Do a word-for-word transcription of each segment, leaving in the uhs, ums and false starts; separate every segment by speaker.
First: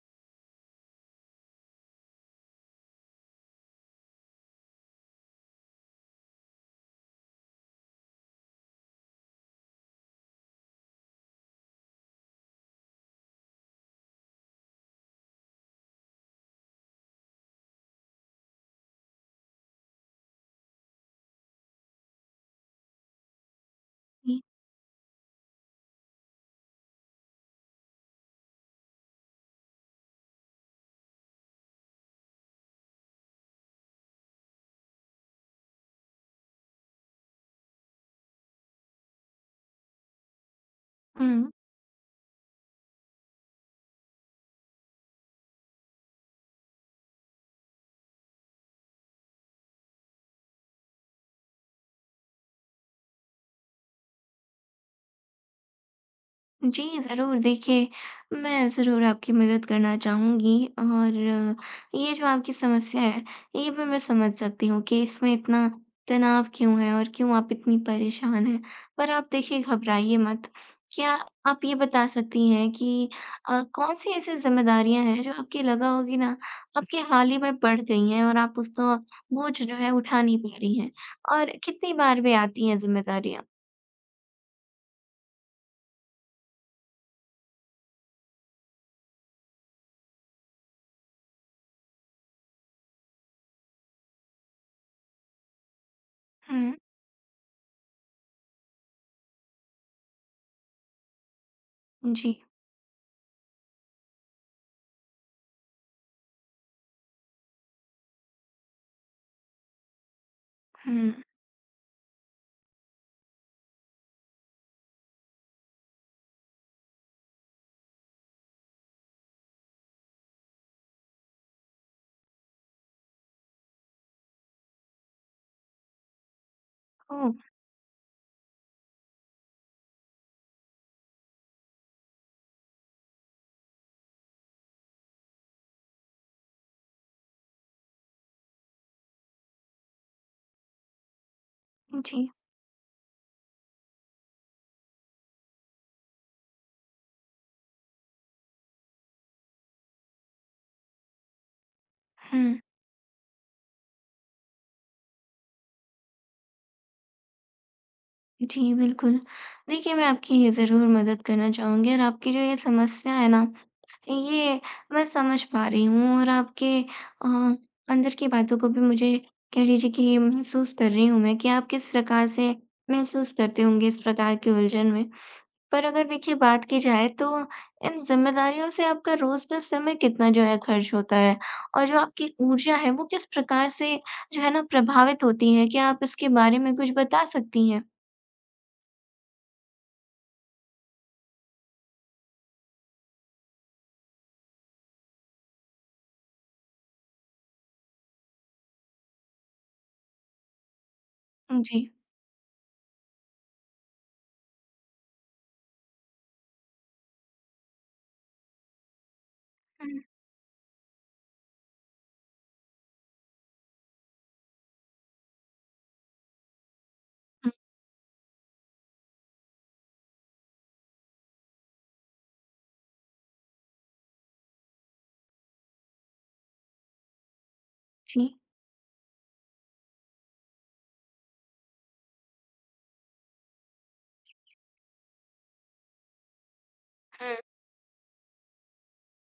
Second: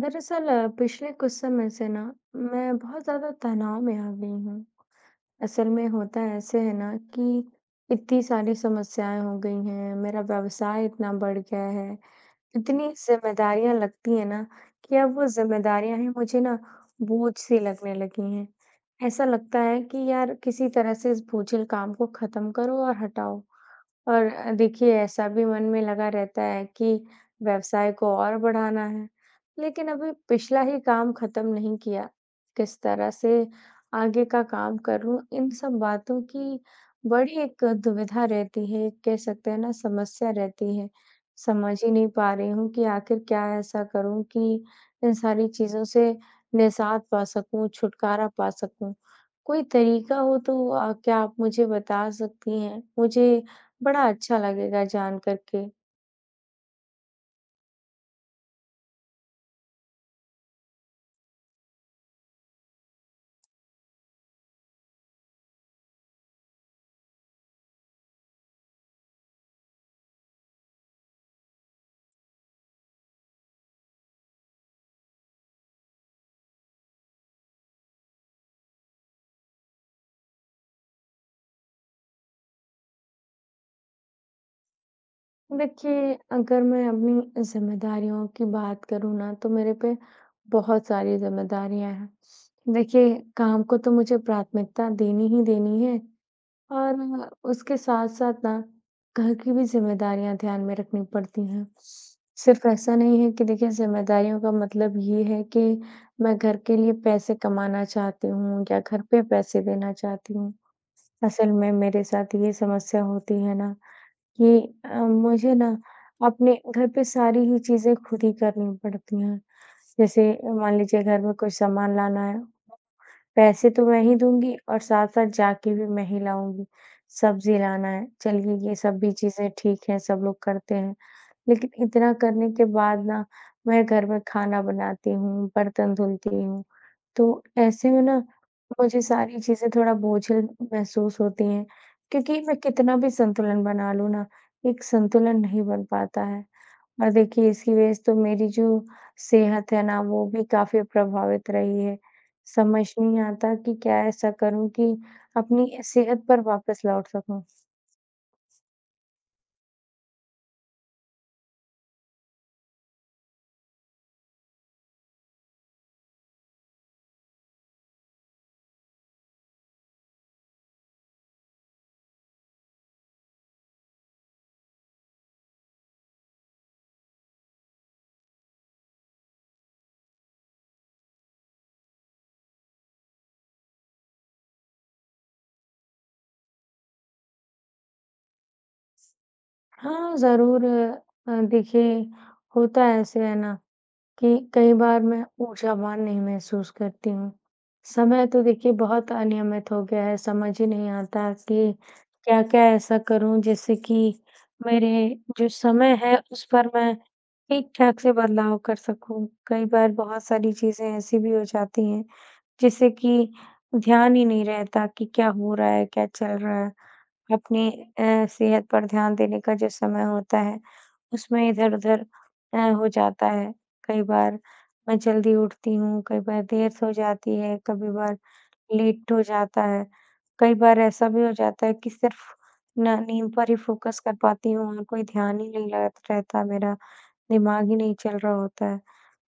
Speaker 1: दरअसल अ, पिछले कुछ समय से ना मैं बहुत ज़्यादा तनाव में आ गई हूँ। असल में होता ऐसे है ना कि इतनी सारी समस्याएं हो गई हैं, मेरा व्यवसाय इतना बढ़ गया है, इतनी जिम्मेदारियां लगती है ना कि अब वो जिम्मेदारियां हैं मुझे ना बोझ सी लगने लगी हैं। ऐसा लगता है कि यार किसी तरह से इस बोझिल काम को खत्म करो और हटाओ। और
Speaker 2: जी।
Speaker 1: अ, देखिए ऐसा भी मन में लगा रहता है कि व्यवसाय को और बढ़ाना है, लेकिन अभी पिछला ही काम खत्म नहीं किया। किस तरह से आगे का काम कर लूँ, इन सब बातों की बड़ी एक दुविधा रहती है, कह सकते हैं ना समस्या रहती है।
Speaker 2: हुँ।
Speaker 1: समझ ही नहीं पा रही हूँ कि आखिर क्या ऐसा करूँ कि इन सारी चीज़ों से निजात पा सकूँ, छुटकारा पा सकूँ। कोई तरीका हो तो अ, क्या आप मुझे बता सकती हैं? मुझे बड़ा अच्छा लगेगा जान कर के।
Speaker 2: जी, ज़रूर देखिए, मैं ज़रूर आपकी मदद करना चाहूँगी और ये जो आपकी समस्या है, ये भी मैं समझ सकती हूँ कि इसमें इतना तनाव क्यों है और क्यों आप इतनी परेशान हैं। पर आप देखिए घबराइए मत। क्या आप ये बता सकती हैं कि अ, कौन-सी ऐसी ज़िम्मेदारियाँ हैं जो आपकी लगा होगी ना आपके हाल ही में बढ़ गई हैं और आप उसका बोझ जो है उठा नहीं पा रही हैं? और कितनी बार वे आती हैं ज़िम्मेदारियाँ?
Speaker 1: देखिए, अगर मैं अपनी ज़िम्मेदारियों की बात करूँ ना, तो मेरे पे बहुत सारी ज़िम्मेदारियाँ हैं। देखिए, काम को तो मुझे प्राथमिकता देनी ही देनी है,
Speaker 2: हुँ,
Speaker 1: और उसके साथ-साथ ना घर की भी ज़िम्मेदारियाँ ध्यान में रखनी पड़ती हैं।
Speaker 2: जी।
Speaker 1: सिर्फ़ ऐसा नहीं है कि देखिए ज़िम्मेदारियों का मतलब ये है कि मैं घर के लिए पैसे कमाना चाहती हूँ या घर पे पैसे देना चाहती हूँ।
Speaker 2: हुँ।
Speaker 1: असल में मेरे साथ ये समस्या होती है ना कि अ, मुझे ना अपने घर पे सारी ही चीज़ें खुद ही करनी पड़ती हैं। जैसे मान लीजिए घर में कुछ सामान लाना है, पैसे तो मैं ही दूँगी और साथ-साथ जाके भी मैं ही लाऊँगी।
Speaker 2: ओह!
Speaker 1: सब्ज़ी लाना है, चलिए ये सब भी चीज़ें ठीक है, सब लोग करते हैं। लेकिन इतना करने के बाद ना, मैं घर में खाना बनाती हूँ, बर्तन धुलती हूँ, तो ऐसे में ना मुझे सारी चीज़ें थोड़ा बोझिल महसूस होती हैं,
Speaker 2: जी।
Speaker 1: क्योंकि मैं कितना भी संतुलन बना लूँ ना, एक संतुलन नहीं बन पाता है। और देखिए इसकी वजह से तो मेरी जो सेहत है ना, वो भी काफ़ी प्रभावित रही है।
Speaker 2: हुँ।
Speaker 1: समझ नहीं आता कि क्या ऐसा करूँ कि अपनी सेहत पर वापस लौट सकूँ?
Speaker 2: जी, बिल्कुल। देखिए, मैं आपकी ये ज़रूर मदद करना चाहूँगी और आपकी जो ये समस्या है ना, ये मैं समझ पा रही हूँ और आपके अ, अंदर की बातों को भी मुझे कह लीजिए कि महसूस कर रही हूँ मैं कि आप किस प्रकार से महसूस करते होंगे इस प्रकार की उलझन में। पर अगर देखिए बात की जाए तो इन ज़िम्मेदारियों से आपका रोज़ का समय कितना जो है खर्च होता है? और जो आपकी ऊर्जा है वो किस प्रकार से जो है ना प्रभावित होती है? क्या आप इसके बारे में कुछ बता सकती हैं?
Speaker 1: हाँ, ज़रूर। अ, देखिए, होता ऐसे है ना कि कई बार मैं ऊर्जावान नहीं महसूस करती हूँ। समय तो देखिए बहुत अनियमित हो गया है, समझ ही नहीं आता कि
Speaker 2: जी।
Speaker 1: क्या-क्या ऐसा करूँ जिससे कि मेरे जो समय है उस पर मैं ठीक-ठाक से बदलाव कर सकूँ। कई
Speaker 2: हुँ,
Speaker 1: बार
Speaker 2: हुँ।
Speaker 1: बहुत सारी चीज़ें ऐसी भी हो जाती हैं जिससे कि ध्यान ही नहीं रहता कि क्या हो रहा है, क्या चल रहा है। अपनी अ, सेहत पर ध्यान देने का जो समय होता है, उसमें इधर-उधर अ, हो जाता है। कई बार मैं जल्दी उठती हूँ, कई बार देर से हो जाती है, कभी बार
Speaker 2: जी।
Speaker 1: लेट हो जाता है। कई बार ऐसा भी हो जाता है कि सिर्फ़ ना नींद पर ही फ़ोकस कर पाती हूँ और कोई ध्यान ही नहीं लग रहता मेरा,
Speaker 2: हुँ।
Speaker 1: दिमाग ही नहीं चल रहा होता है।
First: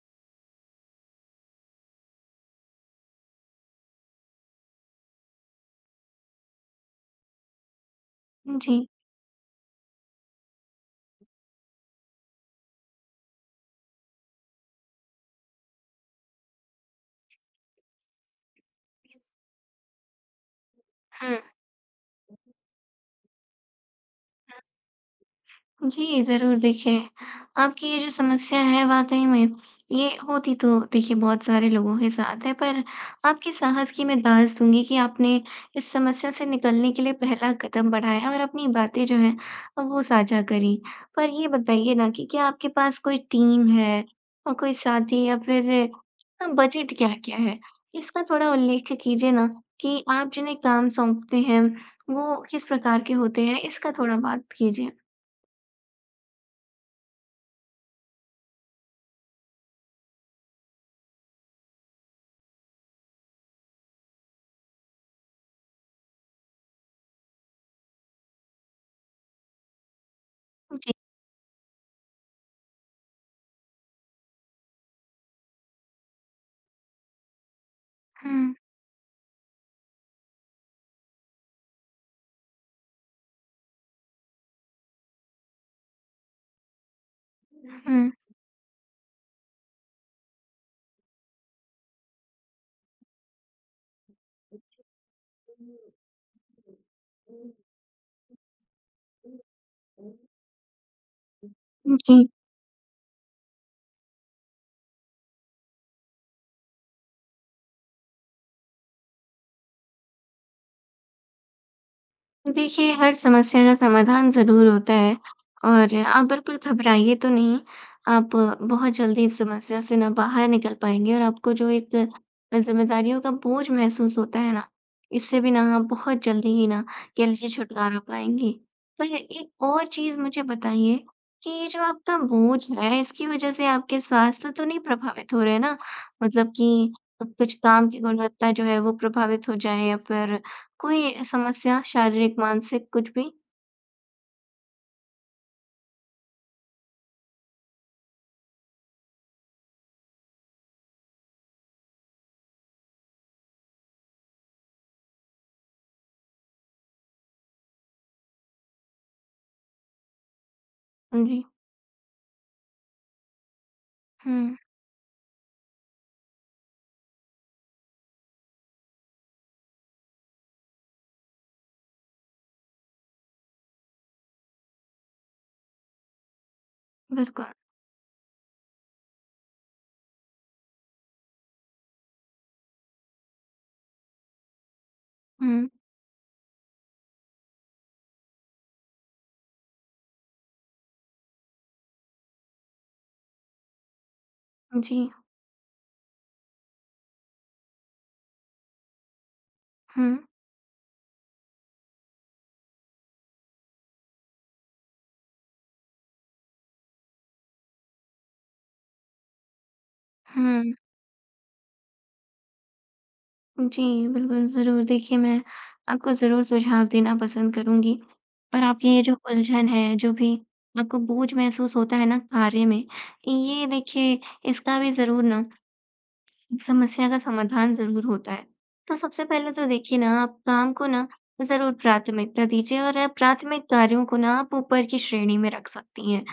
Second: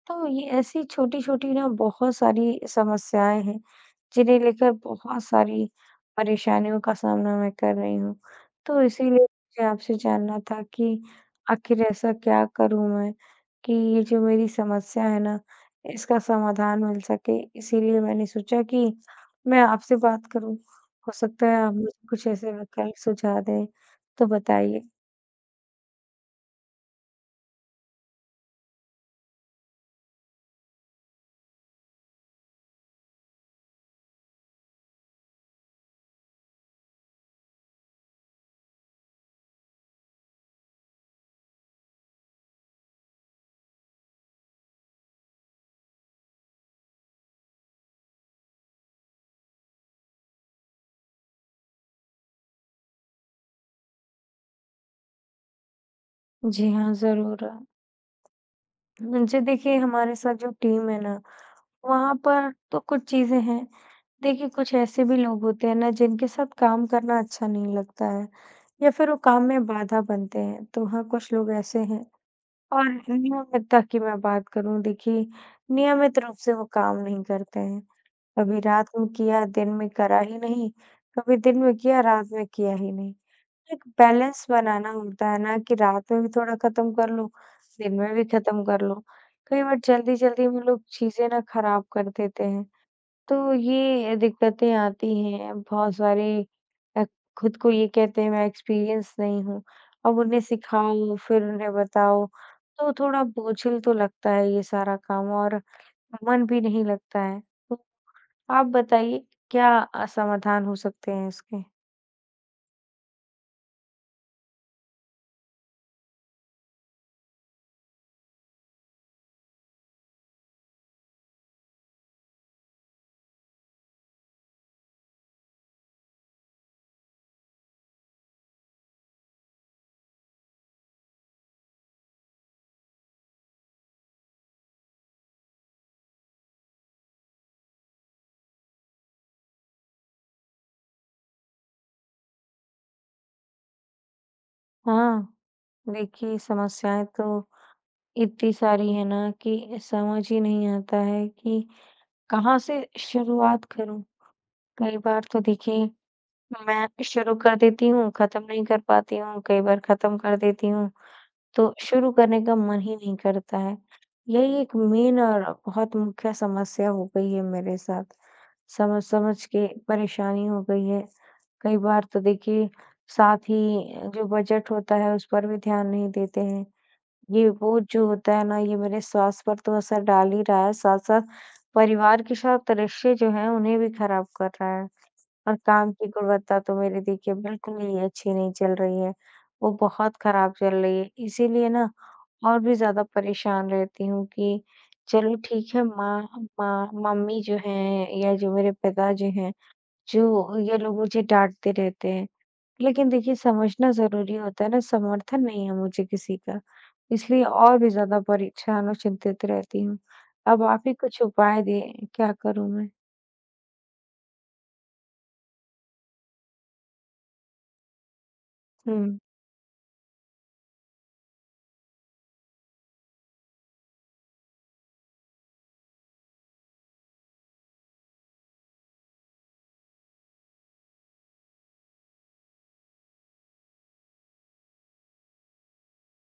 Speaker 1: तो ये ऐसी छोटी-छोटी ना बहुत सारी समस्याएँ हैं, जिन्हें लेकर बहुत सारी परेशानियों का सामना मैं कर रही हूँ।
Speaker 2: जी।
Speaker 1: तो इसीलिए मुझे आपसे जानना था कि आखिर ऐसा क्या करूँ मैं कि ये जो मेरी समस्या है ना, इसका समाधान मिल सके? इसीलिए मैंने सोचा कि मैं आपसे बात करूँ। हो
Speaker 2: हुँ।
Speaker 1: सकता है आप मुझे कुछ ऐसे विकल्प सुझाव दें, तो बताइए।
Speaker 2: जी, ज़रूर देखिए, आपकी ये जो समस्या है वाक़ई में ये होती तो देखिए बहुत सारे लोगों के साथ है, पर आपके साहस की मैं दाज़ दूँगी कि आपने इस समस्या से निकलने के लिए पहला कदम बढ़ाया और अपनी बातें जो हैं वो साझा करीं। पर ये बताइए ना कि क्या आपके पास कोई टीम है और कोई साथी या फिर अ, बजट क्या-क्या है? इसका थोड़ा उल्लेख कीजिए ना कि आप जिन्हें काम सौंपते हैं, वो किस प्रकार के होते हैं? इसका थोड़ा बात कीजिए।
Speaker 1: जी हाँ, ज़रूर। जी देखिए, हमारे साथ जो टीम है ना वहाँ पर तो कुछ चीज़ें हैं। देखिए, कुछ ऐसे भी लोग होते हैं ना जिनके साथ काम करना अच्छा नहीं लगता है या फिर वो काम में बाधा बनते हैं, तो
Speaker 2: जी।
Speaker 1: हाँ, कुछ लोग ऐसे हैं। और नियमितता की मैं बात करूँ देखिए, नियमित रूप से वो काम नहीं करते हैं।
Speaker 2: हुँ,
Speaker 1: कभी रात में किया, दिन में करा ही नहीं, कभी दिन में किया, रात में किया ही नहीं। एक बैलेंस बनाना होता है ना कि रात में भी थोड़ा खत्म कर लो, दिन
Speaker 2: हुँ।
Speaker 1: में भी खत्म कर लो। कई बार जल्दी-जल्दी में लोग चीज़ें ना खराब कर देते हैं। तो ये दिक्कतें आती हैं, बहुत सारे अ, खुद को ये कहते हैं मैं एक्सपीरियंस नहीं हूँ, अब उन्हें सिखाओ, फिर उन्हें
Speaker 2: जी।
Speaker 1: बताओ, तो थोड़ा बोझिल तो लगता है ये सारा काम और मन भी नहीं लगता है। तो आप बताइए क्या अ, समाधान हो सकते हैं इसके?
Speaker 2: देखिए, हर समस्या का समाधान ज़रूर होता है और आप बिल्कुल घबराइए तो नहीं। आप बहुत जल्दी इस समस्या से ना बाहर निकल पाएँगे और आपको जो एक ज़िम्मेदारियों का बोझ महसूस होता है ना, इससे भी ना आप बहुत जल्दी ही ना कह लीजिए छुटकारा पाएँगी। पर एक और चीज़ मुझे बताइए कि ये जो आपका बोझ है, इसकी वज़ह से आपके स्वास्थ्य तो नहीं प्रभावित हो रहे ना? मतलब कि कुछ काम की गुणवत्ता जो है वो प्रभावित हो जाए या फिर कोई समस्या शारीरिक, मानसिक कुछ भी?
Speaker 1: हाँ, देखिए समस्याएँ तो इतनी सारी है ना कि समझ ही नहीं आता है कि कहाँ से शुरुआत करूँ? कई बार तो देखिए मैं शुरू कर देती हूँ, खत्म नहीं कर पाती हूँ, कई बार खत्म कर देती हूँ,
Speaker 2: जी।
Speaker 1: तो शुरू करने का मन ही नहीं करता है। यही
Speaker 2: हुँ,
Speaker 1: एक मेन और बहुत मुख्य समस्या हो गई है मेरे साथ। समझ-समझ के परेशानी हो गई है। कई बार तो देखिए साथ ही जो बजट होता है उस पर भी ध्यान नहीं देते हैं। ये
Speaker 2: बिल्कुल।
Speaker 1: बोझ जो होता है ना ये मेरे स्वास्थ्य पर तो असर डाल ही रहा है, साथ-साथ परिवार के साथ रिश्ते जो हैं उन्हें भी खराब कर रहा है। और
Speaker 2: हुँ,
Speaker 1: काम की गुणवत्ता तो मेरी देखिए बिल्कुल ही अच्छी नहीं चल रही है, वो बहुत खराब चल रही है। इसीलिए ना और भी ज़्यादा परेशान रहती हूँ कि
Speaker 2: जी।
Speaker 1: चलो ठीक है, माँ माँ मम्मी जो हैं या जो मेरे पिताजी हैं,
Speaker 2: हुँ,
Speaker 1: जो ये लोग मुझे डाँटते रहते हैं। लेकिन देखिए समझना ज़रूरी होता है ना, समर्थन नहीं है मुझे किसी का, इसलिए और भी ज़्यादा परेशान और चिंतित रहती हूँ।
Speaker 2: हुँ।
Speaker 1: अब आप ही कुछ उपाय दें, क्या करूँ मैं?
Speaker 2: जी, बिल्कुल, ज़रूर देखिए मैं आपको ज़रूर सुझाव देना पसंद करूँगी और आपकी ये जो
Speaker 1: हुँ,
Speaker 2: उलझन है, जो भी आपको बोझ महसूस होता है ना कार्य में, ये देखिए इसका भी ज़रूर ना एक समस्या का समाधान ज़रूर होता है। तो सबसे पहले तो देखिए ना आप काम को ना ज़रूर प्राथमिकता दीजिए और प्राथमिक कार्यों को ना आप ऊपर की श्रेणी में रख सकती हैं।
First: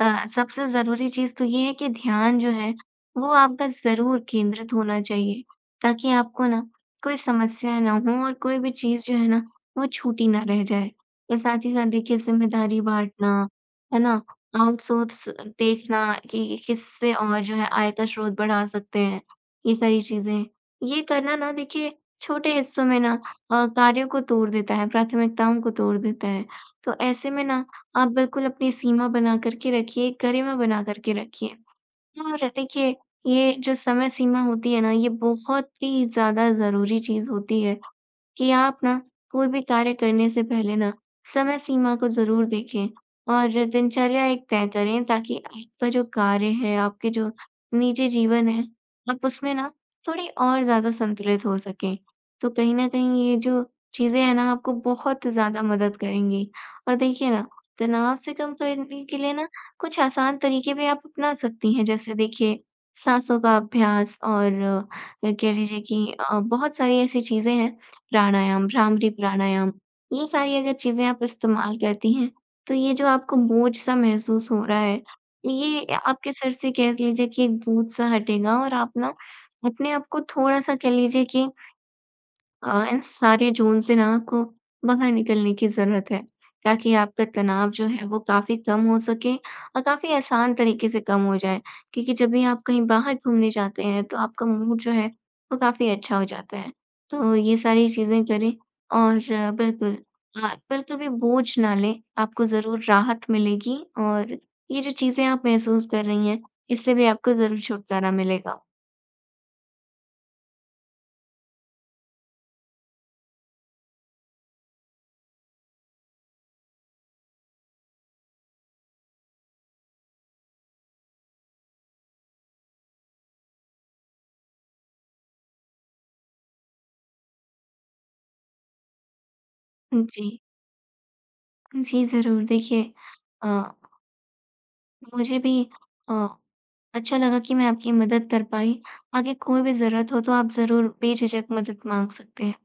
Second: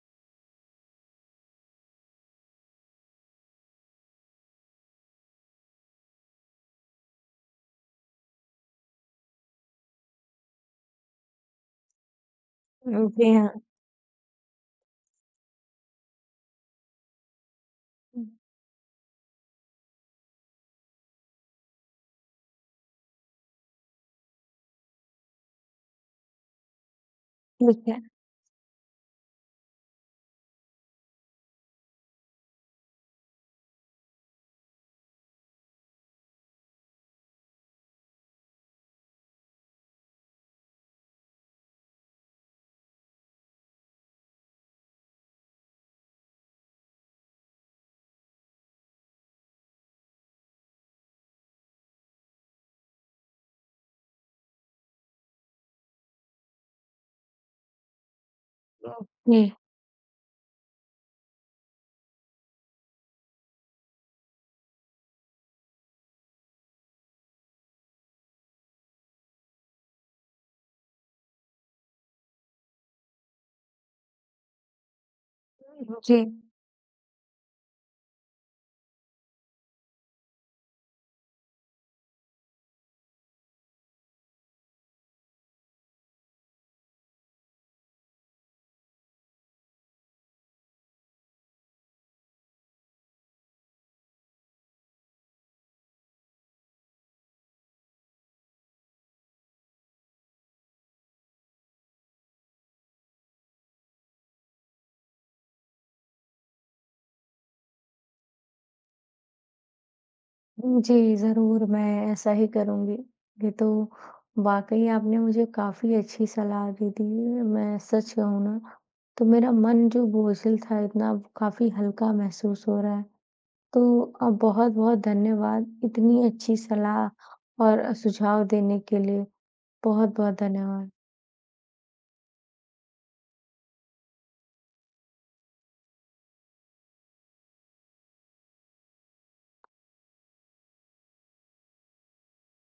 Speaker 2: अ, सबसे ज़रूरी चीज़ तो ये है कि ध्यान जो है वो आपका ज़रूर केंद्रित होना चाहिए ताकि आपको ना कोई समस्या ना हो और कोई भी चीज़ जो है ना वो छूटी ना रह जाए। और साथ ही साथ देखिए ज़िम्मेदारी
Speaker 1: जी
Speaker 2: बाँटना,
Speaker 1: हाँ।
Speaker 2: है ना? आउटसोर्स देखना कि किससे और जो है आय का स्रोत बढ़ा सकते हैं। ये सारी चीज़ें। ये करना ना देखिए छोटे हिस्सों में ना अ, कार्यों को तोड़ देता है, प्राथमिकताओं को तोड़ देता है। तो ऐसे में ना
Speaker 1: ठीक है।
Speaker 2: आप बिल्कुल अपनी सीमा बना कर के रखिए, एक गरिमा बना कर के रखिए। और देखिए ये जो समय सीमा होती है ना, ये बहुत ही ज़्यादा ज़रूरी चीज़ होती है। कि आप ना कोई भी कार्य करने से पहले ना समय सीमा को ज़रूर देखें और दिनचर्या एक तय करें ताकि आपका जो कार्य है, आपके जो निजी जीवन है, आप उसमें ना थोड़ी और ज़्यादा संतुलित हो सकें। तो कहीं न कहीं ये जो चीज़ें हैं ना आपको बहुत ज़्यादा मदद करेंगी। और देखिए ना, तनाव से कम करने के लिए ना
Speaker 1: जी,
Speaker 2: कुछ आसान तरीके भी आप अपना सकती हैं। जैसे देखिए सांसों का अभ्यास और अ, कह लीजिए कि अ, बहुत सारी ऐसी चीज़ें हैं प्राणायाम, भ्रामरी प्राणायाम, ये सारी अगर चीज़ें आप इस्तेमाल करती हैं, तो ये जो आपको बोझ-सा महसूस हो रहा है, ये
Speaker 1: जी।
Speaker 2: आपके सिर से कह लीजिए कि एक बोझ-सा हटेगा और आप ना अपने आप को थोड़ा-सा कह लीजिए कि अ, इन सारे ज़ोन से ना आपको बाहर निकलने की ज़रूरत है, ताकि आपका तनाव जो है वो काफ़ी कम हो सके और काफ़ी आसान तरीके से कम हो जाए। क्योंकि जब भी आप कहीं बाहर घूमने जाते हैं तो आपका मूड जो है वो काफ़ी अच्छा हो जाता है। तो ये सारी चीज़ें करें और आ, बिल्कुल अ, बिल्कुल भी बोझ ना लें, आपको ज़रूर राहत मिलेगी और ये जो चीज़ें आप महसूस कर रही हैं, इससे भी आपको ज़रूर छुटकारा मिलेगा।
Speaker 1: जी, ज़रूर मैं ऐसा ही करूँगी। ये तो वाक़ई आपने मुझे काफ़ी अच्छी सलाह दे दी है। मैं सच कहूँ ना, तो मेरा मन जो बोझिल था इतना अब काफ़ी हल्का महसूस हो रहा है। तो अ, बहुत-बहुत धन्यवाद इतनी अच्छी सलाह और सुझाव देने के लिए।
Speaker 2: जी।
Speaker 1: बहुत-बहुत धन्यवाद।
Speaker 2: जी, ज़रूर देखिए अ मुझे भी अ, अच्छा लगा कि मैं आपकी मदद कर पाई। आगे कोई भी ज़रूरत हो तो आप ज़रूर बेझिझक मदद माँग सकते हैं।